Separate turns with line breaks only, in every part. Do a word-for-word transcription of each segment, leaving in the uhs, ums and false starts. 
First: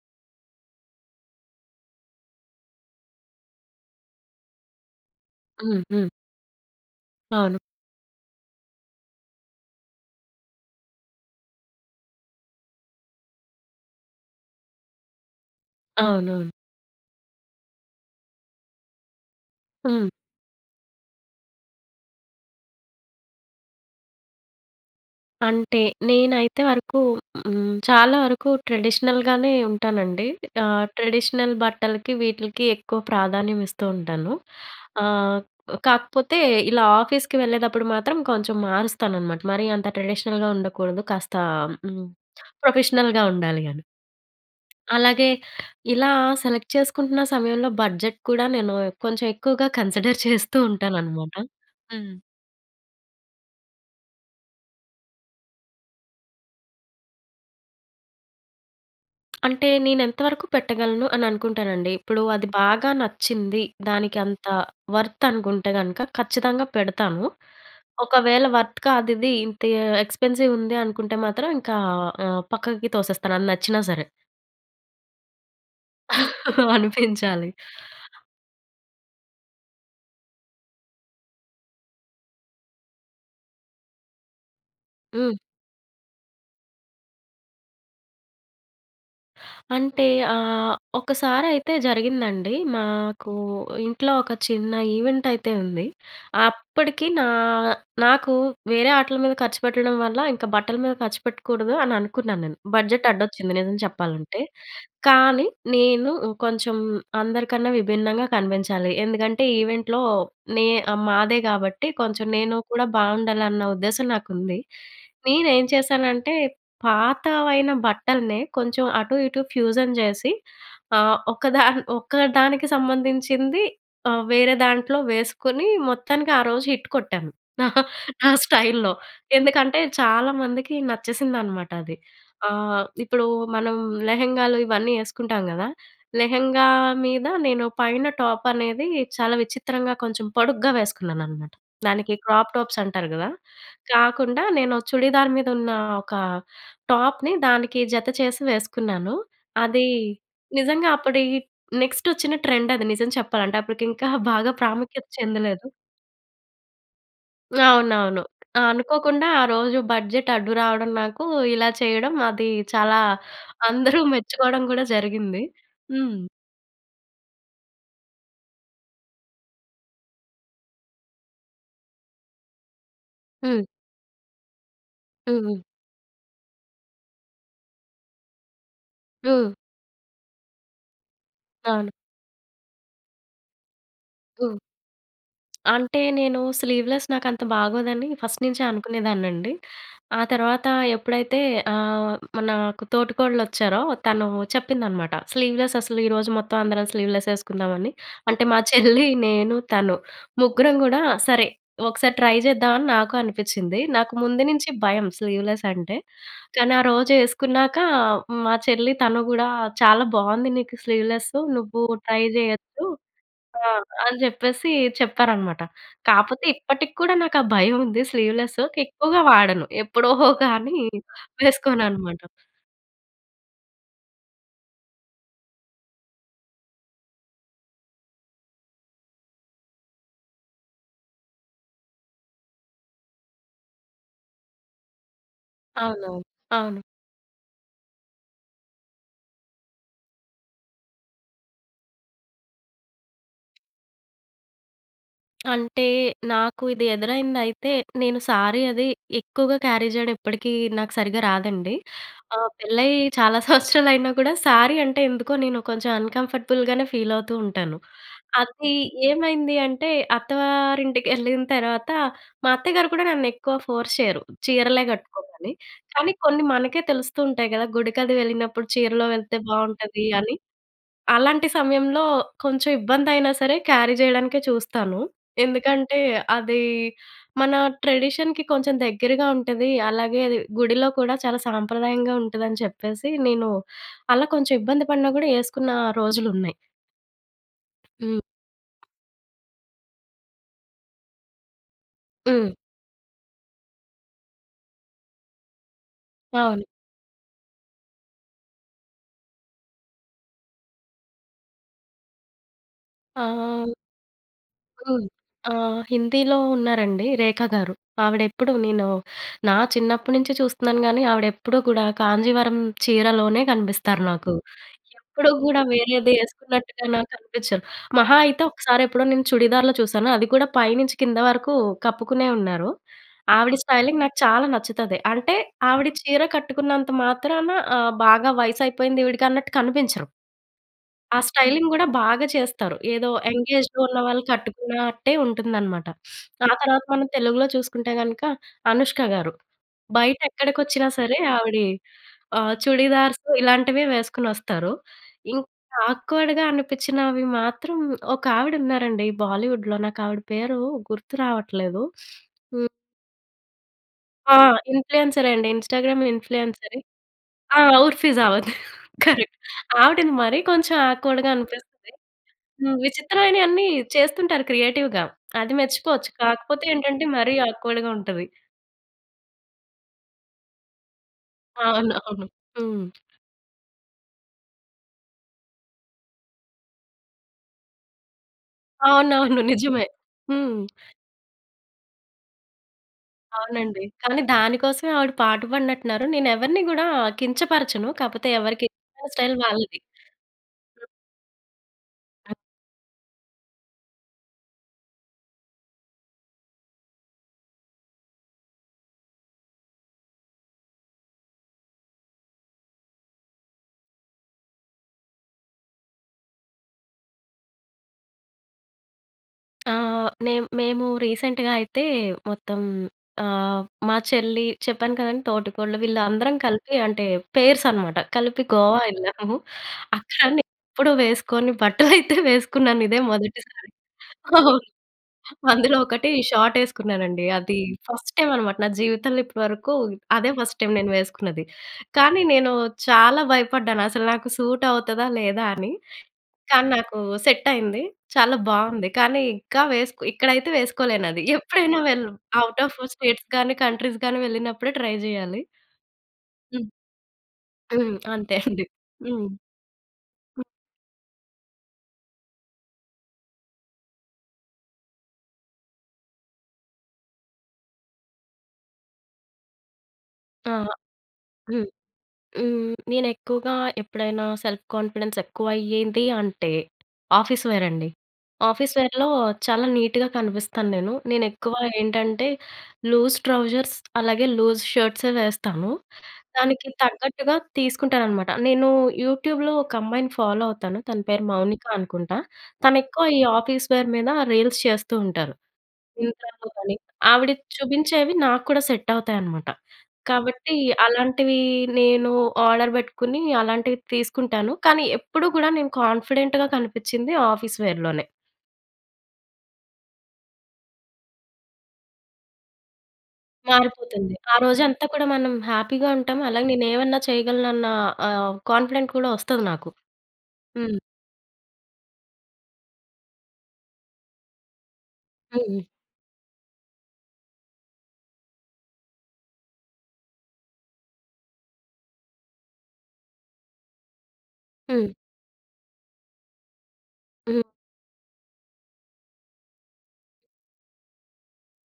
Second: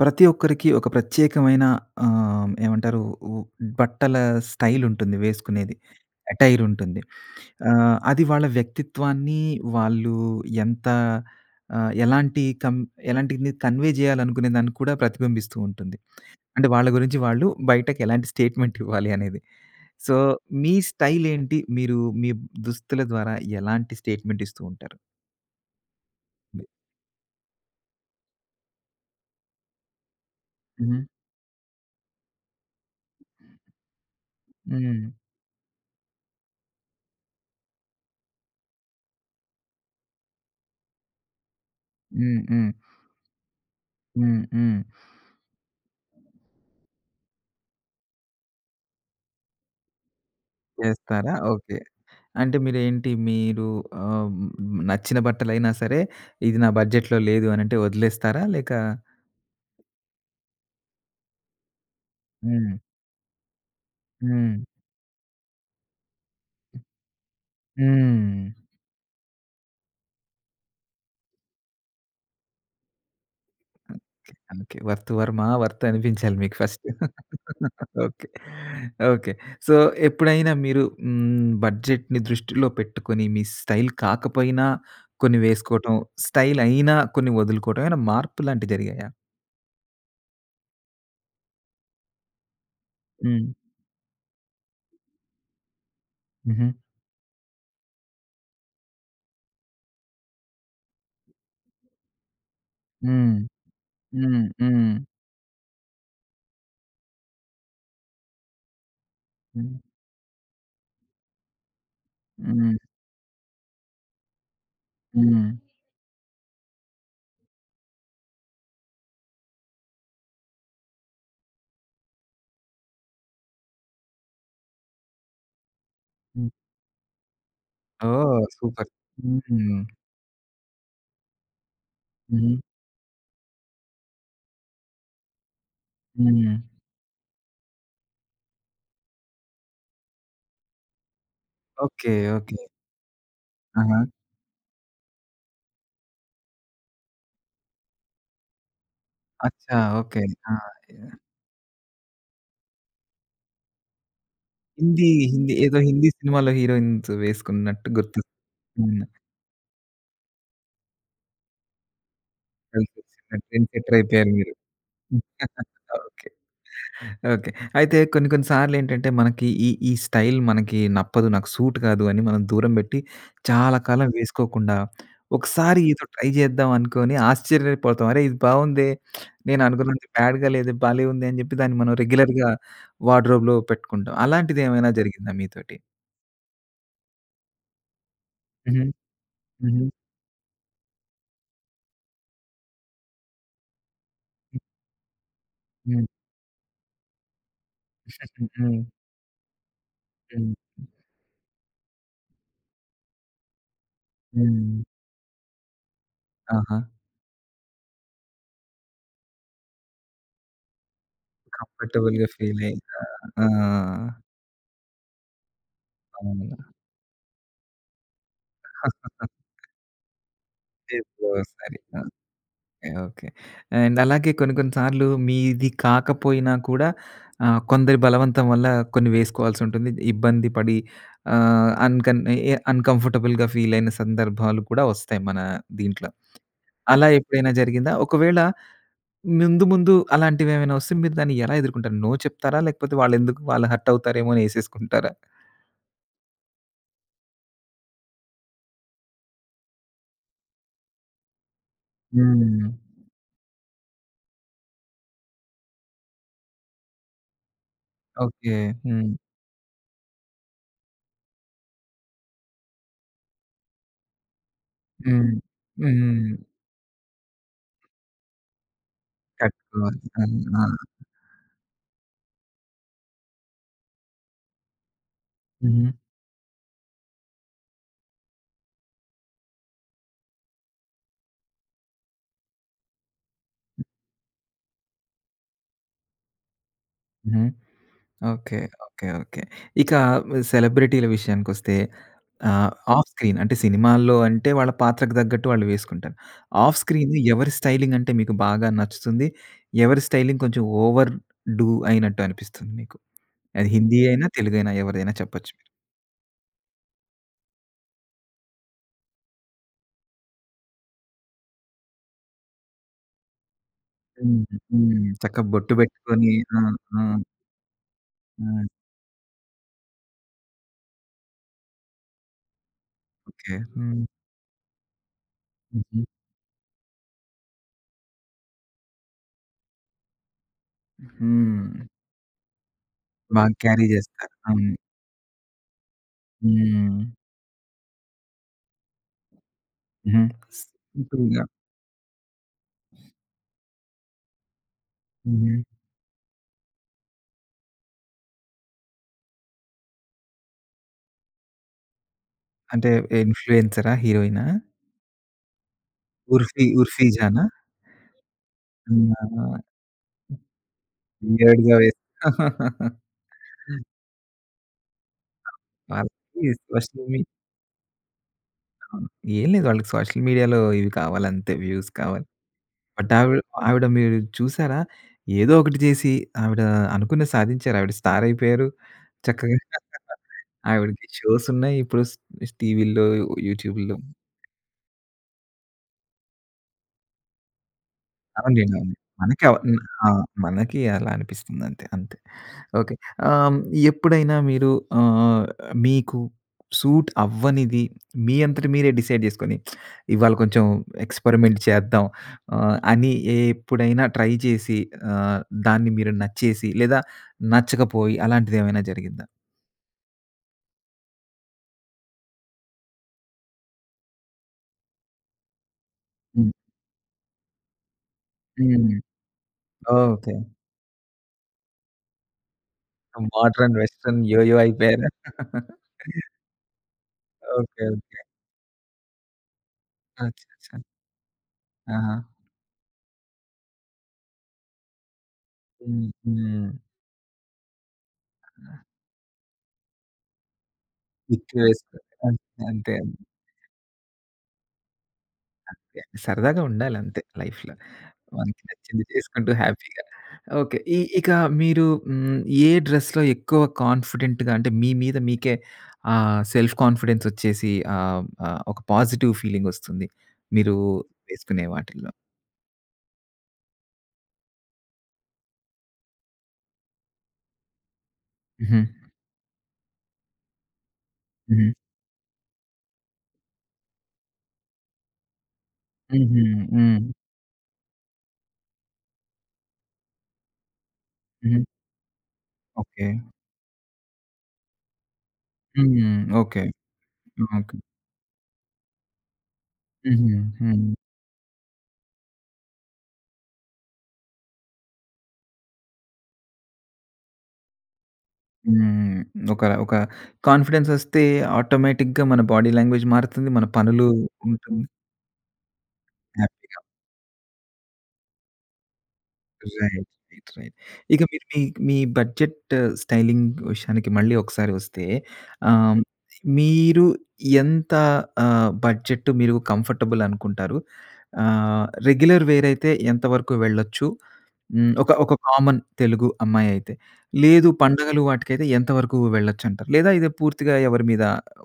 ప్రతి ఒక్కరికి ఒక ప్రత్యేకమైన ఆహ్, ఏమంటారు ఓ బట్టల స్టైల్ ఉంటుంది వేసుకునేది,
హ్మ్. హ్మ్.
అటైర్ ఉంటుంది,
అవును.
ఆహ్, అది వాళ్ళ వ్యక్తిత్వాన్ని వాళ్ళు ఎంత ఆహ్, ఎలాంటి కం ఎలాంటిది కన్వే చేయాలనుకునే దాన్ని కూడా ప్రతిబింబిస్తూంటుంది.
అవునవును.
అంటే వాళ్ళ గురించి వాళ్ళు బయటకు ఎలాంటి స్టేట్‌మెంటివ్వాలి అనేది.
హ్మ్.
సో మీ స్టైల్ ఏంటి? మీరు మీ దుస్తుల ద్వారా ఎలాంటి స్టేట్‌మెంట్ ఇస్తూ ఉంటారు?
అంటే నేనైతే వరకు హ్మ్, చాలా వరకు ట్రెడిషనల్‌గానే ఉంటానండి. ఆ!
హుహు.
ట్రెడిషనల్ బట్టలకి వీటిలకి ఎక్కువ ప్రాధాన్యం ఇస్తూ ఉంటాను,
హ్మ్.
ఆహ్, కాకపోతే ఇలా ఆఫీస్‌కి వెళ్ళేటప్పుడు మాత్రం కొంచెం మారుస్తానన్నమాట. మరి అంత ట్రెడిషనల్‍గా ఉండకూడదు, కాస్తా హ్మ్,
హ్మ్. హ్మ్.
ప్రొఫెషనల్‍గా ఉండాలి అని.
హ్మ్. హ్మ్.
అలాగే ఇలా సెలెక్ట్ చేసుకుంటున్న సమయంలో బడ్జెట్ కూడా నేను కొంచెం ఎక్కువగా కన్సిడర్ చేస్తూ ఉంటానన్నమాట.
చేస్తారా ఓకే.
హ్మ్.
అంటే మీరేంటి మీరు ఆహ్, నచ్చిన బట్టలైనా సరే ఇది నా బడ్జెట్‌లో లేదు అని అంటే వదిలేస్తారా? లేక
అంటే నేను ఎంత వరకు పెట్టగలను అని అనుకుంటానండి. ఇప్పుడు అది
హ్మ్.
బాగా నచ్చింది, దానికి అంత
హ్మ్.
వర్త్ అనుకుంటే గనుక ఖచ్చితంగా పెడతాను. ఒకవేళ
హ్మ్.
వర్త్ కాదు ఇది ఇంత ఎక్స్‌పెన్సివ్ ఉంది అనుకుంటే మాత్రం ఇంకా ఆహ్, పక్కకి తోసేస్తాను అది నచ్చినా సరే.
Okay. Okay. 'Worth‌ Varma worth' అనిపించాలి మీకు ఫస్టు.
అనిపించాలి.
ఓకే. ఓకే. సో, ఎప్పుడైనా మీరు హ్మ్, బడ్జెట్‌ని దృష్టిలో పెట్టుకొని మీ స్టైల్ కాకపోయినా
హ్మ్.
కొన్ని వేసుకోవటం. స్టైలైనా కొన్ని వదులుకోవడం ఏమైనా మార్పులాంటి జరిగాయా?
అంటే ఆహ్, ఒకసారైతే జరిగిందండి. మాకు
హ్మ్.
ఇంట్లో ఒక చిన్న ఈవెంటైతే ఉంది.
ఉహూ.
అప్పటికి నా నాకు వేరే ఆటుల మీద ఖర్చు పెట్టడం వల్ల ఇంక బట్టల మీద ఖర్చు పెట్టకూడదు అని అనుకున్నాను నేను, బడ్జెట్
హ్మ్.
అడ్డొచ్చింది నిజం చెప్పాలంటే.
హ్మ్. హ్మ్.
కానీ నేను కొంచెం అందరికన్నా విభిన్నంగా కనిపించాలి. ఎందుకంటే
హ్మ్.
ఈవెంట్‍లో నే మాదే కాబట్టి కొంచెం నేను
హ్మ్.
కూడా బాగుండాలన్న ఉద్దేశం నాకుంది. నేను
హ్మ్.
ఏం చేశానంటే పాతవైన బట్టల్నే కొంచెం అటు ఇటు ఫ్యూజన్ చేసి ఆహ్, ఒకదా ఒక్క దానికి సంబంధించింది ఆహ్, వేరే దాంట్లో వేసుకొని మొత్తానికి ఆ
హ్మ్.
రోజు హిట్ కొట్టాను. నా
ఓహ్! సూపర్.
స్టైల్‌లో.
హుహు.
ఎందుకంటే చాలామందికి నచ్చేసింది అన్నమాట అది.
హుహు.
ఆహ్, ఇప్పుడు మనం లెహంగాలు ఇవన్నీ వేసుకుంటాం కదా!
హ్మ్.
లెహంగా మీద నేను పైన టాప్ అనేది చాలా విచిత్రంగా కొంచెం పొడుగ్గా వేసుకున్నానన్నమాట.
ఓకే.
దానికి
ఓకే.
క్రాప్‌టాప్స్ అంటారు కదా!
ఆహా!
కాకుండా నేను చుడిదార్ మీద ఉన్న ఒక టాప్‌‌‌‌‌‌ని దానికి జత చేసి వేసుకున్నాను.
అచ్చ.
అది
ఓకే. ఆ!
నిజంగా
యాహ్!
అప్పటి నెక్స్ట్ వచ్చిన ట్రెండ్ అది నిజం చెప్పాలంటే, అప్పటికి ఇంకా బాగా
హిందీ
ప్రాముఖ్యత
హిందీ
చెందలేదు.
ఏదో హిందీ సినిమాలో హీరోయిన్స్ వేసుకున్నట్టు
అవునవును.
గుర్తుంది. హ్మ్.
అనుకోకుండా ఆరోజు బడ్జెట్ అడ్డు రావడం నాకు, ఇలా చేయడం, అది చాలా
[unintelligible] ట్రెండ్ సెట్టర్
అందరూ
అయిపోయారు మీరు.
మెచ్చుకోవడం కూడా జరిగింది. హ్మ్.
ఓకే. ఓకే. అయితే కొన్ని కొన్ని సార్లు ఏంటంటే మనకి ఈ ఈ స్టైల్ మనకి నప్పదు. నాకు సూట్ కాదు అని మనం దూరం పెట్టి
హ్మ్.
చాలా కాలం వేసుకోకుండా
హుహు.
ఒకసారి ఏదో ట్రై చేద్దాం అనుకోని ఆశ్చర్యపోతాం. అరే! ఇది బాగుందే.
హ్మ్.
నేను అనుకున్నంత బ్యాడ్‍గా లేదు భలే ఉంది. అని చెప్పి దాన్ని
అవును.
మనం రెగ్యులర్‍గా వార్డ్‌రోబ్‌లో పెట్టుకుంటాం.
హ్మ్.
అలాంటిది ఏమైనా జరిగిందా మీతోటి?
అంటే నేను స్లీవ్‌లెస్ నాకు అంత బాగోదని ఫస్ట్ నుంచే
హ్మ్.
అనుకునేదాన్నండి.
హ్మ్
ఆ తర్వాత ఎప్పుడైతే ఆహ్, మనాకు తోటికోడలోచ్చారో తను చెప్పిందన్నమాట. స్లీవ్‌లెస్ అసలు
హ్మ్.
ఈరోజు మొత్తం అందరం స్లీవ్‌లెస్ వేసుకుందామని అంటే మా
హ్మ్.
చెల్లి, నేను, తను, ముగ్గురం
హ్మ్.
కూడా సరే. ఒకసారి ట్రై చేద్దాం, అని నాకు అనిపించింది. నాకు ముందు నుంచి
హ్మ్.
భయం స్లీవ్‌లెసంటే. కానీ, ఆ
ఆహా!
రోజు వేసుకున్నాక మా చెల్లి తను కూడా, "చాలా బాగుంది నీకు స్లీవ్‌లెసు. నువ్వు ట్రై
కంఫర్టేబుల్‌గా ‌ఫీలైక.
చేయొచ్చు"
ఆ!
ఆ! అని చెప్పేసి చెప్పారన్నమాట. కాపోతే
అవునుగా.
ఇప్పటికి కూడా నాకు ఆ భయం ఉంది స్లీవ్‌లెసు. ఎక్కువగా వాడను. ఎప్పుడో కానీ
లేదు ఒకసారి
వేసుకోను
ఆ!
అన్నమాట.
ఓకే. ఓకే. అండ్ అలాగే కొన్ని కొన్ని సార్లు మీది కాకపోయినా కూడా ఆహ్, కొందరి బలవంతం వల్ల కొన్ని వేసుకోవాల్సి ఉంటుంది. ఇబ్బంది పడి ఆహ్, అన్కన్ అన్‌కంఫర్టబుల్‍గా ఫీలైన సందర్భాలు కూడా వస్తాయి మన దింట్లో.
అవునవును. అవును.
అలా ఎప్పుడైనా జరిగిందా? ఒకవేళ ముందు ముందు అలాంటివేవైనా వస్తే మీరు దాన్ని ఎలా ఎదుర్కుంటారు? నో చెప్తారా? లేకపోతే వాళ్ళు ఎందుకు వాళ్ళు హర్ట్ అవుతారేమోని వేసేసుకుంటారా?
అంటే నాకు ఇది ఎదురైందయితే నేను సారీ అది ఎక్కువగా క్యారీ జేయడం ఇప్పడికీ నాకు సరిగ్గా రాదండి. ఆ!
హ్మ్.
పెళ్ళై చాలా సంవత్సరాలైనా కూడా సారీ అంటే ఎందుకో నేను కొంచెం అన్‌కంఫర్టబుల్‍గానే ఫీలవుతుంటాను.
ఓకే.
అది
హ్మ్.
ఏమైంది అంటే అత్తవారింటికెళ్ళిన తర్వాత మా అత్తగారు కూడా నన్ను ఎక్కువ ఫోర్స్ చేయరు, "చీరలే
హ్మ్.
కట్టుకోమని". కానీ
హ్మ్.
కొన్ని మనకే తెలుస్తూ ఉంటాయి కదా! గుడికది వెళ్ళినప్పుడు చీరలో వెళ్తే
కట్టుకోవాలి.
బాగుంటాది
హ్మ్.
అని.
ఆ!
అలాంటి సమయంలో కొంచెం ఇబ్బందైనా సరే క్యారీ చేయడానికే చూస్తాను.
హ్మ్.
ఎందుకంటే అది మన ట్రెడిషన్‍కి కొంచెం దగ్గరగా ఉంటది. అలాగే అది గుడిలో కూడా చాలా సాంప్రదాయంగా ఉంటదని చెప్పేసి నేను అలా కొంచెం ఇబ్బంది పడినా కూడా ఏసుకున్న రోజులు ఉన్నాయి.
హ్మ్.
హ్మ్.
ఓకే. ఓకే. ఓకే. ఇక ఆహ్, సెలబ్రిటీల విషయానికొస్తే
హ్మ్.
ఆహ్, ఆఫ్ స్క్రీన్ అంటే సినిమాల్లో అంటే వాళ్ళ పాత్రకు తగ్గట్టు వాళ్ళు వేసుకుంటారు.
అవును.
ఆఫ్ స్క్రీన్ ఎవరి స్టైలింగ్ అంటే మీకు బాగా నచ్చుతుంది? ఎవరి స్టైలింగ్ కొంచెం ఓవర్ డు అయినట్టు అనిపిస్తుంది? మీకు
ఆ!
అది హిందీ అయినా, తెలుగైనా
అవును.
ఎవరిదైనా చెప్పొచ్చు మీరు.
ఆహ్, హిందీలో ఉన్నారండి రేఖగారు. ఆవిడెప్పుడూ నేను నా చిన్నప్పటి నుంచి చూస్తున్నాను. కానీ, ఆవిడ ఎప్పుడూ కూడా కాంజీవరం చీరలోనే కనిపిస్తారు నాకు.
హ్మ్. హ్మ్.
ఎప్పుడు
చక్కగా
కూడా
బొట్టు
వేరేది
పెట్టుకొని ఆ!
వేసుకున్నట్టుగా
ఆ!
నాకు కనిపించరు. మహా అయితే,
హ్మ్.
ఒకసారి ఎప్పుడో నేను చుడిదార్‌లో చూశాను అది కూడా పై నుంచి కింద వరకు కప్పుకునే ఉన్నారు. ఆవిడ
ఓకే.
స్టైలింగ్
హ్మ్.
నాకు చాలా నచ్చుతది. అంటే ఆవిడ
హుహు.
చీర కట్టుకున్నంత మాత్రాన ఆహ్, బాగా వయసు అయిపోయింది ఈవిడకి అన్నట్టు కనిపించరు. ఆ స్టైలింగ్
హ్మ్.
కూడా బాగా చేస్తారు. ఏదో ఎంగ్
బాగా
ఏజ్‌లో
క్యారీ
ఉన్నవాళ్ళు
చేస్తారు. అవును.
కట్టుకున్నట్టే ఉంటుందన్నమాట. ఆ తర్వాత
హ్మ్.
మనం తెలుగులో చూసుకుంటే కనుక అనుష్కగారు. బయట
హుహు.
ఎక్కడికి వచ్చినా సరే
సింపుల్‌గా.
ఆవిడీ ఆహ్, చుడీదార్సు ఇలాంటివి వేసుకొని వస్తారు. ఇంక
హుహు.
ఆక్వర్డ్‌గా అనిపించినవి మాత్రం ఒక ఆవిడ ఉన్నారండి బాలీవుడ్‌లో నాకు ఆవిడ పేరు గుర్తు రావట్లేదు. హ్మ్.
అంటే ఇన్ఫ్లుయెన్సరా?
ఆ!
హీరోయినా?
ఇన్ఫ్లుయెన్సరే అండి ఇన్స్టాగ్రామ్‌లో
ఉర్ఫీ
ఇన్ఫ్లుయెన్సరే.
ఉర్ఫిజానా?
ఆ! ఉర్ఫిజావెద్
హ్మ్.
కరెక్ట్.
ఆహా!
ఆవిడని మరి కొంచెం ఆక్వర్డ్‌గా
వీర్డ్‌గా
అనిపిస్తుంది.
వేస్
విచిత్రమైనవి అన్ని చేస్తుంటారు క్రియేటివ్‌గా అది
మర్
మెచ్చుకోవచ్చు. కాకపోతే ఏంటంటే,
[unintelligible]
మరి ఆక్వర్డ్‌గా ఉంటది.
ఆ! ఏం లేదు. వాళ్ళకి సోషల్ మీడియాలో ఇవి కావాలి అంతే వ్యూస్
అవును.
కావాలి.
అవును. హ్మ్.
బట్ ఆవిడ ఆవిడ మీరు చూసారా? ఏదో ఒకటి చేసి ఆవిడ అనుకున్నది సాధించారు. ఆవిడ స్టార్ అయిపోయారు.
అవునవును.
చక్కగా.
నిజమే. హ్మ్.
ఆవిడకి షోస్ ఉన్నాయి ఇప్పుడు స్ టీవీల్లో
అవునండి.
యూట్యూబ్‌ల్లో.
కానీ దానికోసమే ఆవిడ పాటుపడినట్టున్నారు. నేను ఎవరిని కూడా కించపరచను. కాకపోతే ఎవరికి
అవునులెండి అవును.
స్టైల్
మనకి ఆవ్
వాళ్ళది.
ఆహ్, మనకి
హ్మ్.
అలా అనిపిస్తుంది అంతే. అంతే. ఓకే. ఆహ్, ఎప్పుడైనా మీరు ఆహ్, మీకు సూట్ అవ్వనిది మీ అంతట మీరే డిసైడ్ చేసుకొని ఇవాళ కొంచెం ఎక్స్పెరిమెంట్ చేద్దాం. ఆ! అని ఎప్పుడైనా ట్రై చేసి ఆహ్, దాన్ని మీరు నచ్చేసి లేదా నచ్చకపోయి అలాంటిది ఏమైనా జరిగిందా?
ఆ! నేన్ మేము రీసెంట్‍గా అయితే మొత్తం ఆ! మా చెల్లి చెప్పాను కదండీ. తోటికోడలు వీళ్ళందరం
హ్మ్.
కలిపి అంటే పేర్స్ అనమాట కలిపి గోవా
హ్మ్.
వెళ్ళాము. అక్కడ
ఓకే.
ఎప్పుడో వేసుకొని బట్టలు అయితే వేసుకున్నాను. ఇదే మొదటిసారి.
మోడరన్ వెస్ట్రన్ యో! యో!
అవును.
అయిపోయారా?
అందులో ఒకటి షాట్ ఏసుకున్నానండి. అది
ఓకే.
First
okay.
టైం అనమాట నా జీవితంలో ఇప్పటివరకు అదే ఫస్ట్ టైం
అచ్చాచ్చ!
నేను వేసుకున్నది. కానీ
ఆహా!
నేను చాలా భయపడ్డాను. అసలు నాకు సూట్ అవుతదా? లేదా? అని.
హ్మ్.
కానీ
హ్మ్.
నాకు సెట్ అయింది. చాలా బావుంది. కానీ ఇంకా వేసుకో ఇక్కడైతే వేసుకోలేనది.
ఇక్కడ
ఎప్పుడైనా
వేసుకో.
వెళ్ళు
అంతే,
అవుటాఫ్
అంతే అండి.
స్టేట్స్‌గాని, కంట్రీస్‌‌గాని వెళ్ళినప్పుడే ట్రై చేయాలి.
అంతే సరదాగా
హ్మ్.
ఉండాలి అంతే లైఫ్‌లో.
హ్మ్. అంతే
మనకి
అండి.
నచ్చింది
హ్మ్.
చేసుకుంటూ హ్యాపీగా.
హ్మ్.
ఓకే. ఇ ఇక మీరు హ్మ్. ఏ డ్రెస్‌లో ఎక్కువ కాన్ఫిడెంట్‌గా అంటే మీ మీద మీకే ఆ సెల్ఫ్ కాన్ఫిడెన్స్ వచ్చేసి ఆహ్, ఆహ్, ఒక పాజిటివ్ ఫీలింగ్ వస్తుంది.
అహా!
మీరు
హ్మ్.
వేసుకునే వాటిల్లో?
హ్మ్. నేను ఎక్కువగా ఎప్పుడైనా సెల్ఫ్ కాన్ఫిడెన్స్ ఎక్కువ అయ్యేది అంటే ఆఫీస్ వేర్ అండి. ఆఫీస్
హుహు.
వేర్‍లో చాలా నీట్‌గా కనిపిస్తాను నేను. నేను ఎక్కువ
హుహు.
ఏంటంటే లూజ్ ట్రౌజర్స్ అలాగే లూజ్ షర్ట్సే వేస్తాను.
ఉహూ.
దానికి
హ్మ్.
తగ్గట్టుగా తీసుకుంటాననమాట. నేను యూట్యూబ్‌లో ఒక అమ్మాయిని ఫాలో అవుతాను. తన పేరు మౌనిక
హుహు.
అనుకుంటా. తను ఎక్కువ
ఓకే.
ఈ ఆఫీస్ వేర్ మీద రీల్స్ చేస్తూ ఉంటారు.
హ్మ్.
ఇంస్టాలో
ఓకే.
గాని ఆవిడ
ఓకే.
చూపించేవి నాకు కూడా సెట్ అవుతాయనమాట.
హుహు.
కాబట్టి
హ్మ్.
అలాంటివి నేను ఆర్డర్ పెట్టుకొని అలాంటివి తీసుకుంటాను. కానీ ఎప్పుడు కూడా నేను కాన్ఫిడెంట్‌గా కనిపించింది ఆఫీస్ వేర్‌లోనే.
హ్మ్. ఒక ఒక కాంఫిడెన్స్ వస్తే ఆటోమేటిక్‌గా మన బాడీ లాంగ్వేజ్ మారుతుంది. మన పనులు
మారిపోతుంది. ఆ రోజంతా
ఉంటుంది.
కూడా మనం హ్యాపీగా ఉంటాం. అలాగే నేను
హ్యాపీగా.
ఏమన్నా చేయగలను అన్న ఆహ్, కాన్ఫిడెంట్ కూడా వస్తది నాకు.
రైట్. రైట్. రైట్.
హ్మ్.
ఇక మీరు మీ మీ బడ్జెట్ స్టైలింగ్ విషయానికి మళ్ళీ ఒకసారి వస్తే.
హుహు.
ఆహ్, మీరు ఎంత ఆహ్, బడ్జెట్ మీరు కంఫర్టబుల్ అనుకుంటారు. ఆహ్, రెగ్యులర్ వే‌ర్ అయి‌తే ఎంతవరకు వెళ్ళొచ్చు.
హ్మ్.
హ్మ్, ఒక ఒక కామన్ తెలుగు అమ్మాయి అయితే.
హ్మ్.
లేదు పండుగలు వాటికైతే ఎంతవరకు వెళ్లొచ్చు అంటారు? లేదా ఇది పూర్తిగా ఎవరి మీద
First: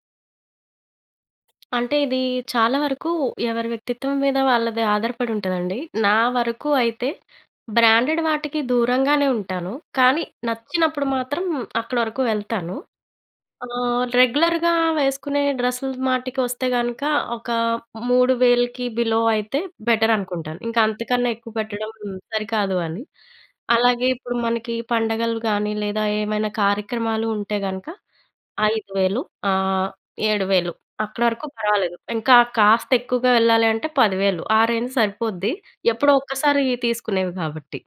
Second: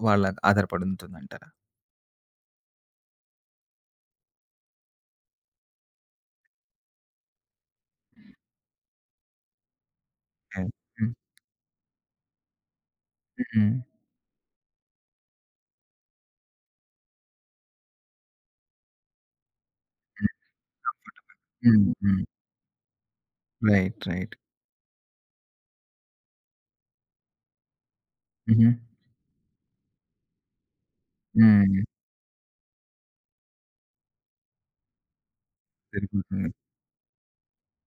వాళ్ళ ఆధారపడి ఉంటుందంటారా?
అంటే, ఇది చాలా వరకు ఎవరి వ్యక్తిత్వం మీద వాళ్ళది ఆధారపడి ఉంటుందండి. నా వరకు అయితే బ్రాండెడ్ వాటికి దూరంగానే ఉంటాను. కానీ
హ్మ్.
నచ్చినప్పుడు
హ్మ్.
మాత్రం అక్కడ వరకు వెళ్తాను.
హు‌హు‌హు‌.
ఆహ్, రెగ్యులర్‌గా వేసుకునే డ్రెస్సులు మాటికి వస్తే గనుక. ఒక మూడు వేలకి బిలో అయితే బెటర్
హ్మ్.
అనుకుంటాను. ఇంకా అంతకన్నా ఎక్కువ
కంఫర్టబుల్. హ్మ్.
పెట్టడం
హ్మ్.
సరికాదు అని.
రైట్.
అలాగే
రైట్.
ఇప్పుడు మనకి పండగలు కాని లేదా ఏమైనా కార్యక్రమాలు ఉంటే గనక.
హుహు.
ఐదు వేలు ఆహ్, ఏడు వేలు అక్కడ వరకు
హ్మ్.
పర్వాలేదు. ఇంకా కాస్త ఎక్కువగా యేళ్ళాలి అంటే పది వేలు ఆ రేంజ్ సరిపోద్ది. ఎప్పుడో
పెరుగుతుంది.
ఒక్కసారి తీసుకునేవి కాబట్టి.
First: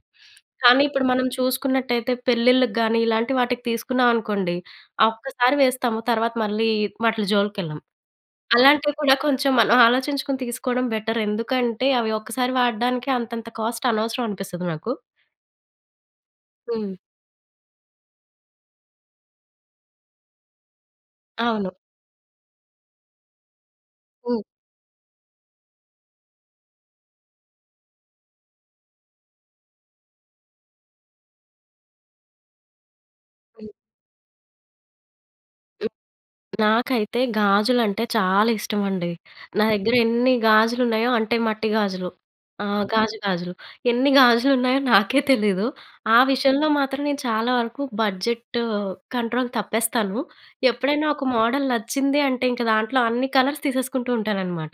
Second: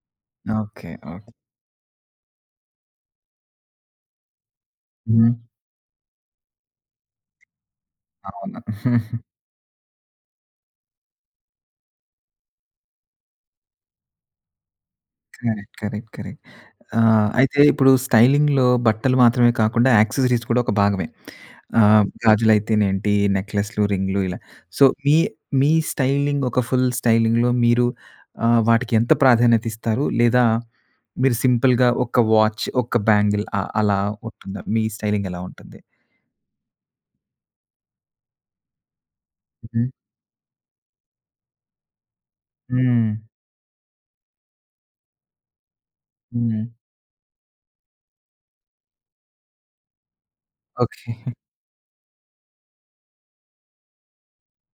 కానీ
ఓకే.
ఇప్పుడు మనం
ఓకే.
చూసుకున్నట్లయితే పెళ్ళిలకి గాని, ఇలాంటి వాటికి తీసుకున్నాం అనుకోండి. ఆ
హ్మ్.
ఒక్కసారి వేస్తాము. తర్వాత మళ్ళీ వట్లీ జోలికి వెళ్ళాం.
అవును.
అలాంటివి కూడా కొంచెం మనం ఆలోచించుకొని తీసుకోవడం బెటర్. ఎందుకంటే, అవి ఒక్కసారి వాడడానికి అంతంత కాస్ట్ అనవసరం అనిపిస్తది నాకు.
కరెక్ట్. కరెక్ట్. కరెక్ట్.
హ్మ్.
ఆహ్, అయితే ఇప్పుడు స్టైలింగ్‌లో బట్టలు మాత్రమే కాకుండా, యాక్సెసరీస్ కూడా ఒక భాగమే.
అవును.
ఆహ్, గాజులైతే‌నేంటి, నెక్లెస్‌లు, రింగ్లు ఇలా.
హ్మ్.
సో, మీ మీ స్టైలింగ్. ఒక ఫుల్ స్టైలింగ్‌లో మీరు ఆహ్, వాటికి ఎంత ప్రాధాన్యత ఇస్తారు. లేదా మీరు సింపుల్‌గా ఒక వాచ్, ఒక బ్యాంగిల్. ఆహ్,
హ్మ్.
అలా ఉంటుం‌దా. మీ స్టైలింగ్ ఎలా ఉంటుంది?
నాకైతే గాజులంటే చాలా ఇష్టమండి. నా
హుహు.
దగ్గర ఎన్ని గాజులు ఉన్నాయో, అంటే మట్టి గాజులు. ఆ! గాజు
హ్మ్.
గాజులు. ఎన్ని గాజులున్నాయో నాకే తెలీదు. ఆ
హ్మ్.
విషయంలో మాత్రం నేను చాలా వరకు బడ్జెట్ కంట్రోల్ తప్పేస్తాను.
ఓకే.
ఎప్పుడైనా ఒక మోడల్ నచ్చింది అంటే, ఇంక దాంట్లో అన్ని కలర్స్ తీసేసుకుంటూ ఉంటాననమాట.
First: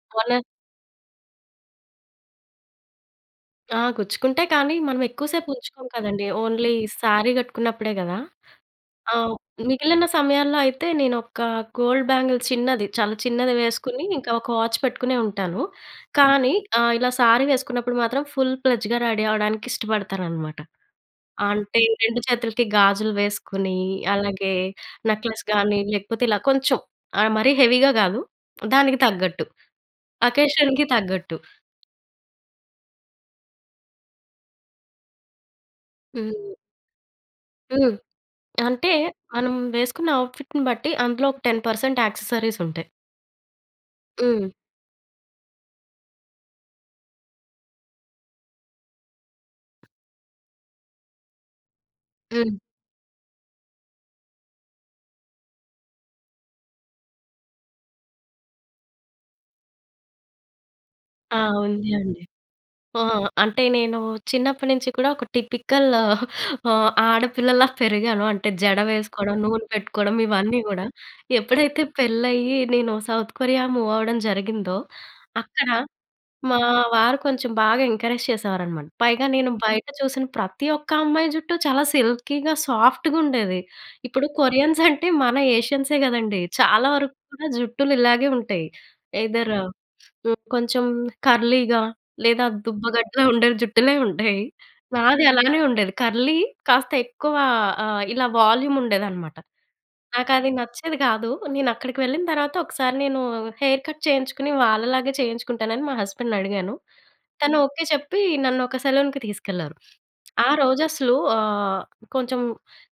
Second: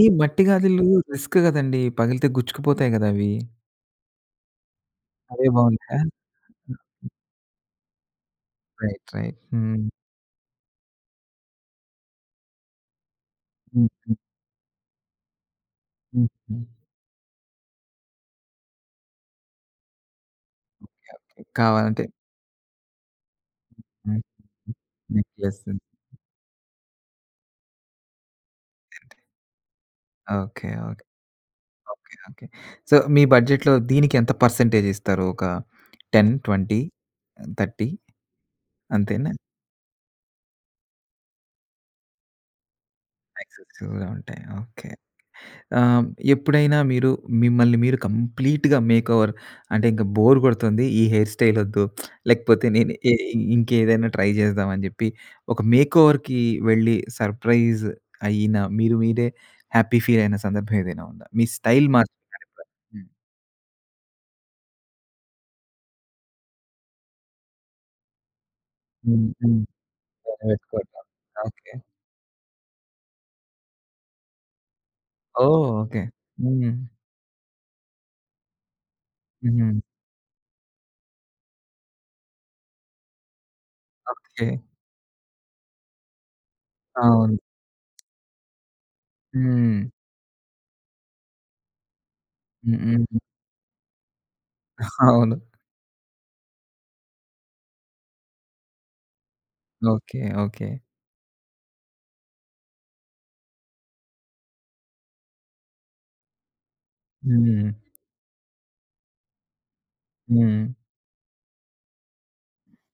ఈ
మొన్న
మట్టి గజులు రిస్క్ కదండీ. పగిలితే గుచ్చుకుపోతాయి కదా అవి.
ఆ! గుచ్చుకుంట‌యి. కానీ, మనం
అదే
ఎక్కువసేపు ఉంచుకోము
బాగుందా?
కదండీ. ఓన్లీ శారీ కట్టుకున్నప్పుడే కదా.
రైట్
ఆ!
రైట్. హ్మ్.
మిగిలిన సమయాల్లో అయితే నేను ఒక గోల్డ్ బ్యాంగిల్ చిన్నది, చాలా చిన్నది వేసుకొని,
ఓకే.
ఇంకా ఒక వాచ్ పెట్టుకునే ఉంటాను. కానీ
ఓకే.
ఆహ్, ఇలా శారీ వేసుకున్నప్పుడు మాత్రం ఫుల్ ప్లెడ్జ్‌గా రెడీ అవ్వడానికి ఇష్టపడతాననమాట.
ఓకే. ఓకే.
అంటే
కావాలంటే
రెండు చేతులకి గాజులు వేసుకొని,
హ్మ్.
అలాగే
హ్మ్. హ్మ్.
నెక్లెస్
ఎస్
గానీ,
అండి.
లేకపోతే ఇలా కొంచెం ఆహ్, మరి హెవీగా కాదు. దానికి
అదే.
తగ్గట్టు.
ఓకే.
అకేషన్‍కి
ఓకే.
తగ్గట్టు.
ఓకే. ఓకే. సో, మీ బడ్జెట్‌లో దీనికి ఎంత పర్సెంటేజ్ ఇస్తారు. ఒక టెన్
హుహు.
ట్వంటీ థర్టీ
హ్మ్. అంటే
అంతేనా?
మనం వేసుకున్న ఔట్ఫిట్‌ని బట్టి. అందులో ఒక టెన్ పర్సెంట్ యాక్సెసరీస్ ఉంటాయి.
ఎక్సెసివ్‌గా ఉంటాయి.
హ్మ్.
ఓకే. ఆహ్, ఎప్పుడైనా మీరు మిమ్మల్ని మీరు కంప్లీట్‌గా మేక్‌ఓవర్ అంటే ఇంక బోర్ కొడుతుంది ఈ హెయిర్ స్టైల్ వద్దు.
హ్మ్.
లేకపోతే నేను ఎ ఇంకేదైనా ట్రై జేద్దామని చెప్పి ఒక మేక్‌ఓవర్‌కి వెళ్ళి సర్ప్రైజ్ అయిన మీరు మీరే హ్యాపీ ఫీల్ అయిన సందర్భం ఏదైనా ఉందా?
ఆ!
మీ స్టైల్
ఉంది
మారి
అండి.
[unintelligible]
ఆ!
హ్మ్.
అంటే నేను చిన్నప్పడి నుంచి కూడా ఒక టిపికల్ ఆడపిల్లలా పెరిగాను. అంటే జడ
హ్మ్.
వేసుకోవడం.
హ్మ్.
నూనె పెట్టుకోవడం. ఇవన్నీ గూడా.
[unintelligible] ఓకే.
ఎప్పుడైతే పెళ్ళయ్యి నేను సౌత్ కొరియా మూవ్ అవ్వడం జరిగిందో
ఓహ్!
అక్కడ
ఓకే.
మా
హ్మ్.
వారు కొంచెం బాగా ఎంకరేజ్ చేసేవారనమాట. పైగా నేను
హుహు.
బయట చూసిన ప్రతి ఒక్క అమ్మాయి జుట్టూ చాలా సిల్కీగా, సాఫ్ట్‌గా ఉండేది. ఇప్పుడు
ఓకే.
కొరియన్స్ అంటే మన ఏషియన్సే గదండీ! చాలా వరకు
అవును.
కూడా జుట్టులు ఇలాగే ఉంటాయి. ఎయ్‌దర్
హ్మ్.
కొంచెం కర్లీగా లేదా
హ్మ్.
దుబ్బ
హ్మ్.
గడ్డలా ఉండే జుట్టులే ఉంటాయి. నాది
అవును.
అలానే ఉండేది కర్లీ కాస్త ఎక్కువ ఆహ్, ఇలా వాల్యూమ్ ఉండేది అనమాట.
ఓకే.
నాకు అది
ఓకే.
నచ్చేది గాదు. నేను అక్కడికి వెళ్ళిన తర్వాత ఒకసారి నేను హెయిర్ కట్ చేయించుకుని వాళ్ళలాగే చేయించుకుంటానని మా హస్బెండ్‌ని అడిగాను. తను
హ్మ్.
ఓకే చెప్పి నన్ను ఒక సెలూన్‍కి తీసుకెళ్లారు. ఆ
హ్మ్.
రోజు అసలు ఆహ్, కొంచెం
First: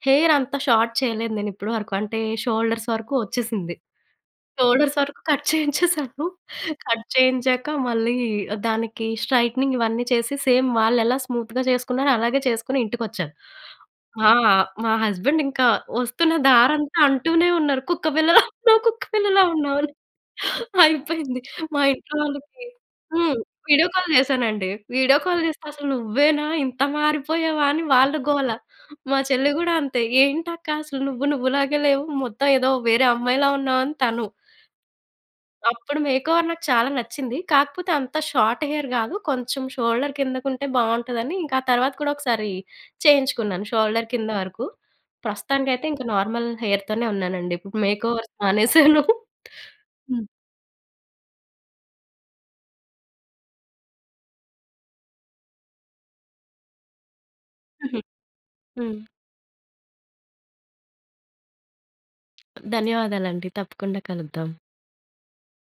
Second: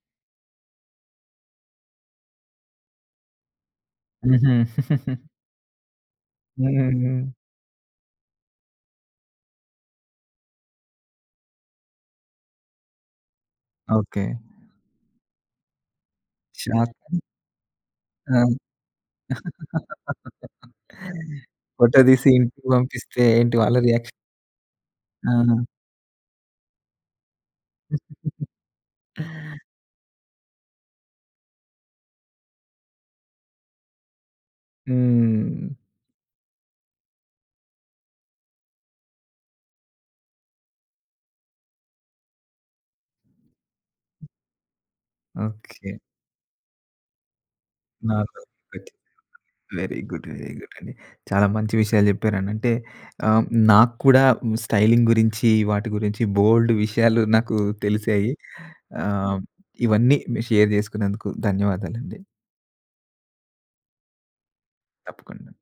హెయిర్ అంత షార్ట్ చేయలేదు నేను ఇప్పడి వరకు. అంటే షోల్డర్స్ వరకు వచ్చేసింది.
హుహు.
షోల్డర్స్ వరకు కట్ చేయించేసాను.
హ్మ్.
కట్
హ్మ్.
చేయించాక మళ్ళీ దానికి స్ట్రెయిట్నింగ్ ఇవన్నీ చేసి సేమ్ వాళ్ళు ఎలా స్మూత్‍గా చేసుకున్నారో అలాగే చేసుకొని ఇంటికొచ్చాను.
ఓకే.
ఆ! మా హస్బెండ్ ఇంకా వస్తున్న దారంతా
షార్టు.
అంటూనే ఉన్నారు. కుక్కపిల్లలా
ఆ!
ఉన్నావు. కుక్కపిల్లలా ఉన్నావు అని. అయిపోయింది. మా
ఫోటో
ఇంట్లో
తీసి
వాళ్ళకి
ఇంటికి పంపిస్తే
హ్మ్,
ఏంటి వాళ్ళ
వీడియో కాల్
రియాక్షన్?
జేశానండి. వీడియో కాల్
ఆహ!
జేస్తే అసలు నువ్వేనా ఇంత మారిపోయావా అని వాళ్ళ గోల. మా చెల్లి గూడా అంతే. ఏంటి అక్క అసలు నువ్వు నువ్వులాగే లేవు. మొత్తం ఏదో వేరే అమ్మాయిలా ఉన్నావని తను.
హ్మ్.
అప్పుడు మేక్‌ఓవర్ నాకు చాలా నచ్చింది. కాకపోతే అంత షార్ట్ హెయిర్ గాదు. కొంచెం షోల్డర్ కిందకు ఉంటే బావుంటదదని. ఇంకా ఆ తర్వాత కూడా ఒకసారి చేయించుకున్నాను. షోల్డర్ కింద వరకు. ప్రస్తుతానికైతే
ఓకే.
ఇంకా నార్మల్ హెయిర్‌తోనే ఉన్నానండి. ఇప్పుడు మేక్
నా
ఓవర్
[unintelligible]
మానేసాను.
వెరీ
హ్మ్.
గుడ్. వెరీ గుడ్ అండి. చాలా మంచి విషయాలు జెప్పారండి. అంటే ఆహ్, నాకు కూడా స్టైలింగ్ గురించి వాటి గురించి బోలెడు విషయాలు నాకు
హుహు.
తెలిశాయి.
హ్మ్.
ఆహ్, ఇవన్నీ మీరు షేర్ జేసుకున్నందుకు ధన్యవాదాలండి.
ధన్యవాదాలండి. తప్పకుండ కలుద్దాం.
తప్పకుండ.